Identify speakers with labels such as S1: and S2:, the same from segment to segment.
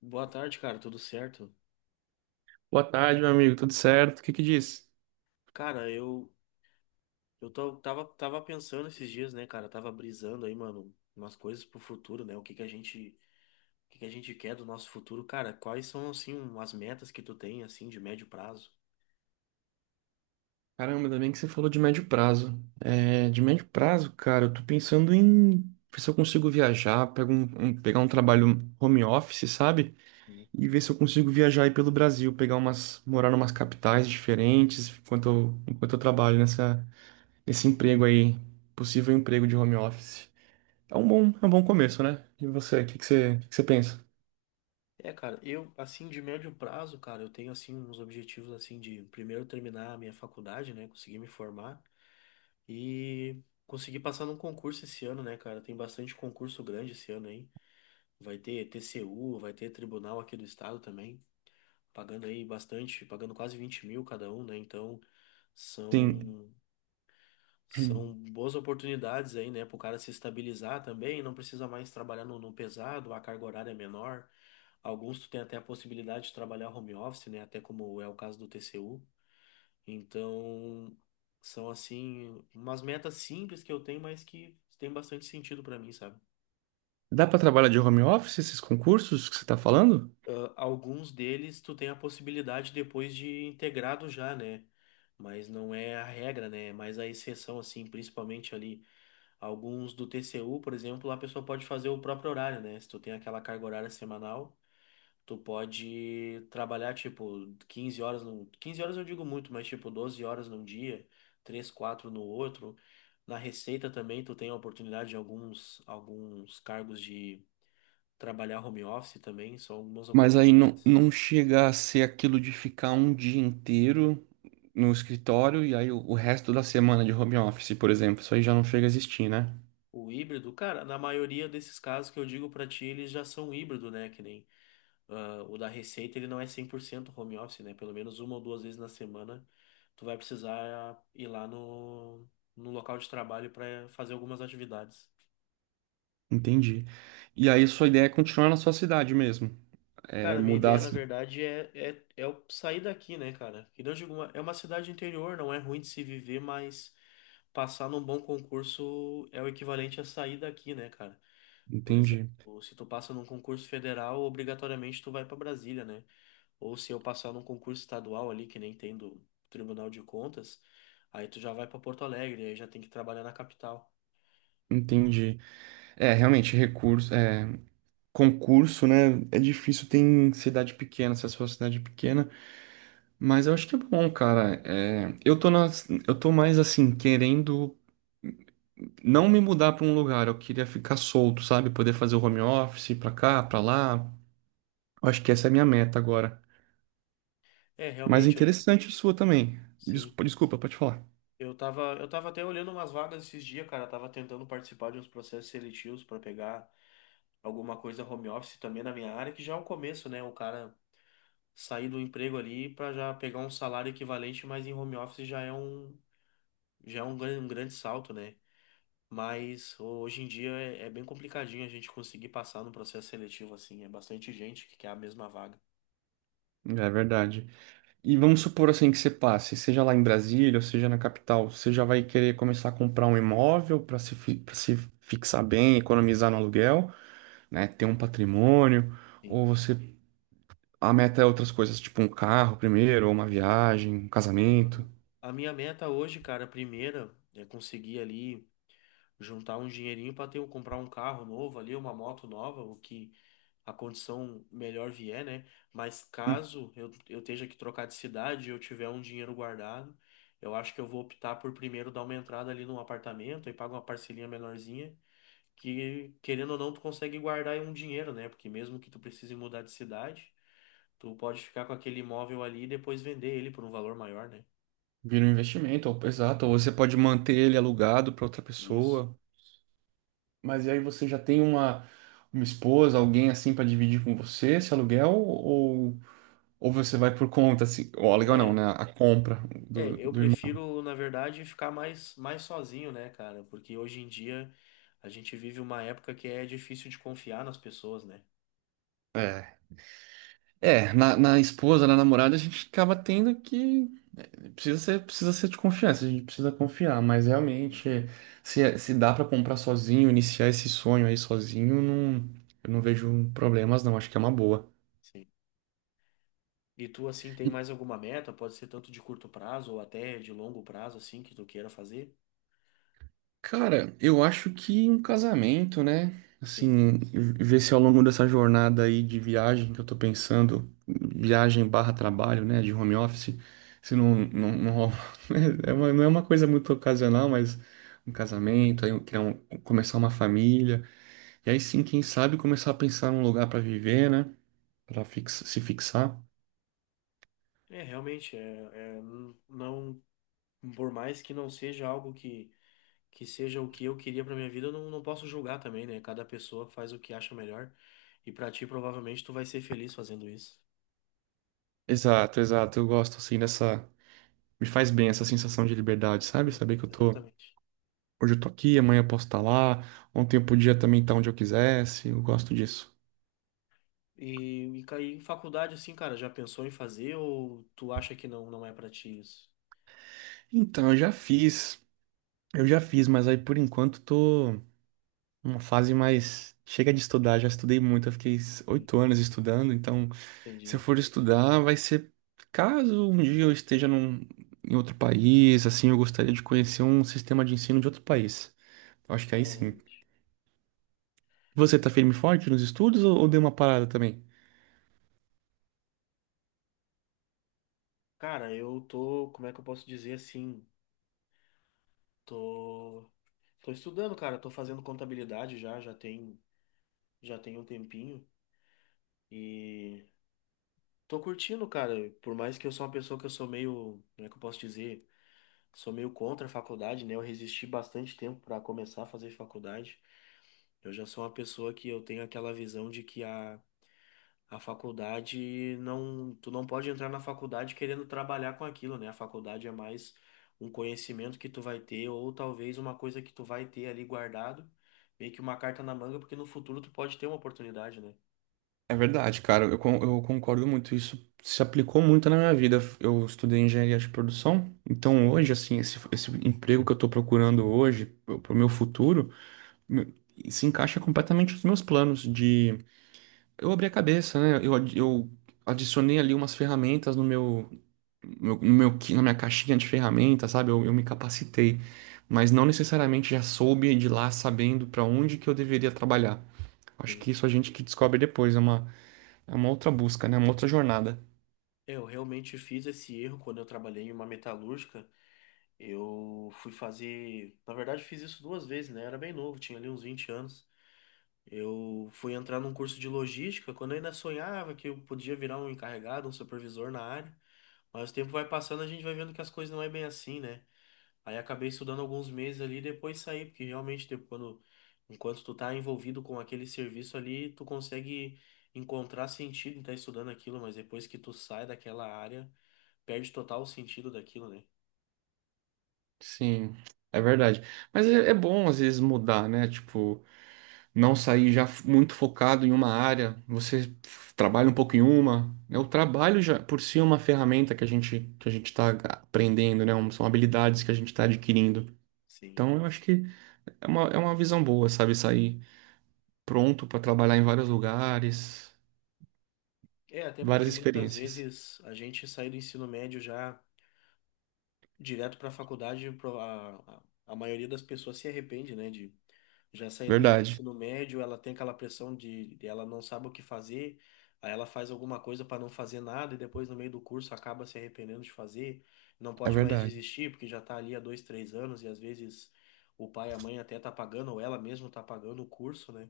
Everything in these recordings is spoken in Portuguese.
S1: Boa tarde, cara, tudo certo?
S2: Boa tarde, meu amigo, tudo certo? O que que diz?
S1: Cara, eu tava pensando esses dias, né, cara, tava brisando aí, mano, umas coisas pro futuro, né? O que que a gente o que que a gente quer do nosso futuro, cara? Quais são assim as metas que tu tem assim de médio prazo?
S2: Caramba, ainda bem que você falou de médio prazo. É, de médio prazo, cara, eu tô pensando em ver se eu consigo viajar, pegar um trabalho home office, sabe?
S1: Né?
S2: E ver se eu consigo viajar aí pelo Brasil, pegar umas, morar em umas capitais diferentes enquanto eu trabalho nessa, nesse emprego aí, possível emprego de home office. É um bom começo, né? E você, o que que você pensa?
S1: É, cara, eu assim de médio prazo, cara, eu tenho assim uns objetivos assim de primeiro terminar a minha faculdade, né, conseguir me formar e conseguir passar num concurso esse ano, né, cara? Tem bastante concurso grande esse ano aí. Vai ter TCU, vai ter tribunal aqui do estado também, pagando aí bastante, pagando quase 20 mil cada um, né? Então
S2: Sim.
S1: são, são boas oportunidades aí, né, para o cara se estabilizar também, não precisa mais trabalhar no pesado, a carga horária é menor. Alguns tu tem até a possibilidade de trabalhar home office, né? Até como é o caso do TCU. Então são assim umas metas simples que eu tenho, mas que tem bastante sentido para mim, sabe?
S2: Dá pra trabalhar de home office esses concursos que você tá falando?
S1: Ah, alguns deles tu tem a possibilidade depois de integrado já, né? Mas não é a regra, né? Mas a exceção, assim, principalmente ali, alguns do TCU, por exemplo, a pessoa pode fazer o próprio horário, né? Se tu tem aquela carga horária semanal, tu pode trabalhar, tipo, 15 horas num... 15 horas eu digo muito, mas tipo, 12 horas num dia, 3 4 no outro. Na Receita também tu tem a oportunidade de alguns cargos de trabalhar home office também, são algumas
S2: Mas aí não,
S1: oportunidades.
S2: não chega a ser aquilo de ficar um dia inteiro no escritório e aí o resto da semana de home office, por exemplo. Isso aí já não chega a existir, né?
S1: O híbrido, cara, na maioria desses casos que eu digo pra ti, eles já são híbrido, né? Que nem ah, o da Receita, ele não é 100% home office, né? Pelo menos uma ou duas vezes na semana, tu vai precisar ir lá no local de trabalho pra fazer algumas atividades.
S2: Entendi. E aí sua ideia é continuar na sua cidade mesmo. É
S1: Cara, minha
S2: mudar.
S1: ideia, na verdade, é eu sair daqui, né, cara? Que não digo, é uma cidade interior, não é ruim de se viver, mas passar num bom concurso é o equivalente a sair daqui, né, cara? Por exemplo,
S2: Entendi.
S1: se tu passa num concurso federal, obrigatoriamente tu vai para Brasília, né? Ou se eu passar num concurso estadual ali, que nem tem do Tribunal de Contas, aí tu já vai para Porto Alegre, aí já tem que trabalhar na capital.
S2: Entendi. É, realmente, concurso, né? É difícil, tem cidade pequena, se a sua cidade é pequena, mas eu acho que é bom, cara. É, eu tô mais assim, querendo. Não me mudar para um lugar, eu queria ficar solto, sabe? Poder fazer o home
S1: Sim.
S2: office ir para cá, para lá. Eu acho que essa é a minha meta agora.
S1: É,
S2: Mas
S1: realmente, eu tam-
S2: interessante sua também.
S1: sim.
S2: Desculpa, pode falar.
S1: Eu tava até olhando umas vagas esses dias, cara. Eu tava tentando participar de uns processos seletivos para pegar alguma coisa home office também na minha área, que já é o começo, né? O cara sair do emprego ali para já pegar um salário equivalente, mas em home office já é um um grande salto, né? Mas hoje em dia é bem complicadinho a gente conseguir passar no processo seletivo, assim. É bastante gente que quer a mesma vaga.
S2: É verdade. E vamos supor assim que você passe, seja lá em Brasília, ou seja na capital, você já vai querer começar a comprar um imóvel para se, pra se fixar bem, economizar no aluguel, né? Ter um patrimônio,
S1: Sim.
S2: ou você a meta é outras coisas, tipo um carro primeiro, ou uma viagem, um casamento.
S1: Ahn, a minha meta hoje, cara, a primeira é conseguir ali juntar um dinheirinho para comprar um carro novo ali, uma moto nova, o que a condição melhor vier, né? Mas caso eu esteja que trocar de cidade e eu tiver um dinheiro guardado, eu acho que eu vou optar por primeiro dar uma entrada ali num apartamento e pagar uma parcelinha menorzinha que querendo ou não, tu consegue guardar aí um dinheiro, né? Porque mesmo que tu precise mudar de cidade, tu pode ficar com aquele imóvel ali e depois vender ele por um valor maior, né?
S2: Vira um investimento, exato. Ou você pode manter ele alugado para outra
S1: Isso.
S2: pessoa. Mas e aí você já tem uma esposa, alguém assim para dividir com você esse aluguel? Ou você vai por conta, assim, o aluguel não,
S1: É,
S2: né? A compra do,
S1: eu
S2: do imóvel.
S1: prefiro, na verdade, ficar mais sozinho, né, cara? Porque hoje em dia a gente vive uma época que é difícil de confiar nas pessoas, né?
S2: É, é na, na esposa, na namorada, a gente acaba tendo que. Precisa ser de confiança, a gente precisa confiar. Mas realmente, se dá para comprar sozinho, iniciar esse sonho aí sozinho, não, eu não vejo problemas, não. Acho que é uma boa.
S1: Sim. E tu, assim, tem mais alguma meta? Pode ser tanto de curto prazo ou até de longo prazo, assim, que tu queira fazer?
S2: Cara, eu acho que um casamento, né?
S1: Sim.
S2: Assim, ver se ao longo dessa jornada aí de viagem que eu tô pensando, viagem barra trabalho, né? De home office, se não, não, não rola. Não é uma coisa muito ocasional, mas um casamento, começar uma família, e aí sim, quem sabe começar a pensar num lugar pra viver, né? Se fixar.
S1: É, realmente, é, não, por mais que não seja algo que seja o que eu queria pra minha vida, eu não, não posso julgar também, né? Cada pessoa faz o que acha melhor. E pra ti, provavelmente, tu vai ser feliz fazendo isso.
S2: Exato, exato. Eu gosto assim dessa. Me faz bem essa sensação de liberdade, sabe? Saber que eu tô.
S1: Exatamente.
S2: Hoje eu tô aqui, amanhã eu posso estar lá, ontem eu podia também estar onde eu quisesse, eu gosto disso.
S1: E em faculdade, assim, cara, já pensou em fazer ou tu acha que não é pra ti isso?
S2: Então, eu já fiz, mas aí por enquanto tô numa fase mais. Chega de estudar, já estudei muito,
S1: Sim.
S2: 8 anos estudando, então se eu
S1: Entendi.
S2: for estudar, vai ser caso um dia eu esteja num, em outro país, assim, eu gostaria de conhecer um sistema de ensino de outro país. Eu acho que
S1: É,
S2: aí sim.
S1: realmente.
S2: Você tá firme e forte nos estudos ou deu uma parada também?
S1: Cara, eu tô, como é que eu posso dizer assim? Tô, tô estudando, cara, tô fazendo contabilidade já tem um tempinho. E tô curtindo, cara. Por mais que eu sou uma pessoa que eu sou meio, como é que eu posso dizer? Sou meio contra a faculdade, né? Eu resisti bastante tempo para começar a fazer faculdade. Eu já sou uma pessoa que eu tenho aquela visão de que a faculdade não, tu não pode entrar na faculdade querendo trabalhar com aquilo, né? A faculdade é mais um conhecimento que tu vai ter ou talvez uma coisa que tu vai ter ali guardado, meio que uma carta na manga, porque no futuro tu pode ter uma oportunidade, né?
S2: É verdade, cara. Eu concordo muito. Isso se aplicou muito na minha vida. Eu estudei engenharia de produção, então
S1: Sim.
S2: hoje, assim, esse emprego que eu estou procurando hoje, para o meu futuro, me- se encaixa completamente nos meus planos de... Eu abri a cabeça, né? Eu adicionei ali umas ferramentas no meu, na minha caixinha de ferramentas, sabe? Eu me capacitei, mas não necessariamente já soube de lá sabendo para onde que eu deveria trabalhar. Acho
S1: Sim.
S2: que isso a gente que descobre depois, é uma outra busca, né? Uma outra jornada.
S1: Eu realmente fiz esse erro quando eu trabalhei em uma metalúrgica. Eu fui fazer. Na verdade, fiz isso duas vezes, né? Era bem novo, tinha ali uns 20 anos. Eu fui entrar num curso de logística quando eu ainda sonhava que eu podia virar um encarregado, um supervisor na área. Mas o tempo vai passando, a gente vai vendo que as coisas não é bem assim, né? Aí acabei estudando alguns meses ali e depois saí, porque realmente, enquanto tu tá envolvido com aquele serviço ali, tu consegue encontrar sentido em estar estudando aquilo, mas depois que tu sai daquela área, perde total o sentido daquilo, né?
S2: Sim, é verdade. Mas é, é bom às vezes mudar, né? Tipo, não sair já f- muito focado em uma área. Trabalha um pouco em uma. Né? O trabalho já por si é uma ferramenta que a gente está aprendendo, né? São habilidades que a gente está adquirindo.
S1: Sim.
S2: Então eu acho que é uma visão boa, sabe? Sair pronto para trabalhar em vários lugares,
S1: É, até porque
S2: várias
S1: muitas
S2: experiências.
S1: vezes a gente sai do ensino médio já direto para a faculdade, a maioria das pessoas se arrepende, né, de já sair do
S2: Verdade,
S1: ensino médio, ela tem aquela pressão de ela não sabe o que fazer, aí ela faz alguma coisa para não fazer nada e depois no meio do curso acaba se arrependendo de fazer, não
S2: é
S1: pode mais
S2: verdade.
S1: desistir porque já tá ali há dois, três anos e às vezes o pai e a mãe até tá pagando ou ela mesma tá pagando o curso, né?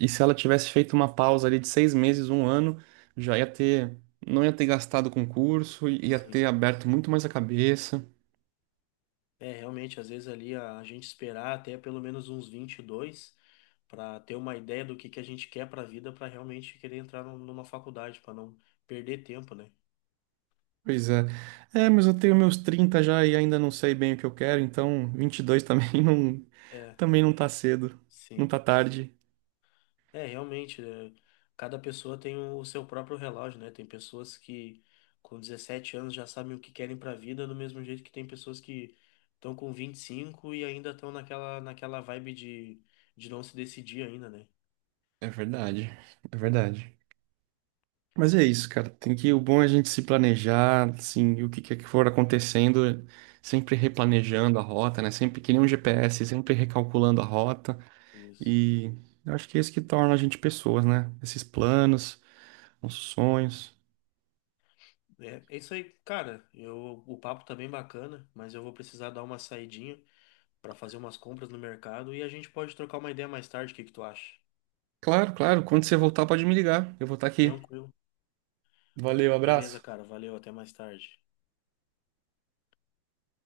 S2: E se ela tivesse feito uma pausa ali de 6 meses, um ano, já ia ter, não ia ter gastado com curso, ia
S1: Sim.
S2: ter aberto muito mais a cabeça.
S1: É, realmente, às vezes a gente esperar até pelo menos uns 22 para ter uma ideia do que a gente quer para a vida, para realmente querer entrar numa faculdade, para não perder tempo, né?
S2: Pois é. É, mas eu tenho meus 30 já e ainda não sei bem o que eu quero, então 22 também não,
S1: É,
S2: também não tá cedo, não
S1: sim.
S2: tá tarde.
S1: É, realmente, é, cada pessoa tem o seu próprio relógio, né? Tem pessoas que com 17 anos já sabem o que querem para a vida, do mesmo jeito que tem pessoas que estão com 25 e ainda estão naquela vibe de não se decidir ainda, né?
S2: É verdade, é verdade. Mas é isso, cara. Tem que, o bom é a gente se planejar, assim, e o que quer que for acontecendo, sempre replanejando a rota, né? Sempre que nem um GPS, sempre recalculando a rota.
S1: Isso.
S2: E eu acho que é isso que torna a gente pessoas, né? Esses planos, nossos sonhos.
S1: É, é isso aí, cara. Eu, o papo tá bem bacana, mas eu vou precisar dar uma saidinha pra fazer umas compras no mercado e a gente pode trocar uma ideia mais tarde, o que que tu acha?
S2: Claro, claro. Quando você voltar, pode me ligar. Eu vou estar aqui.
S1: Tranquilo.
S2: Valeu,
S1: Beleza,
S2: abraço.
S1: cara. Valeu, até mais tarde.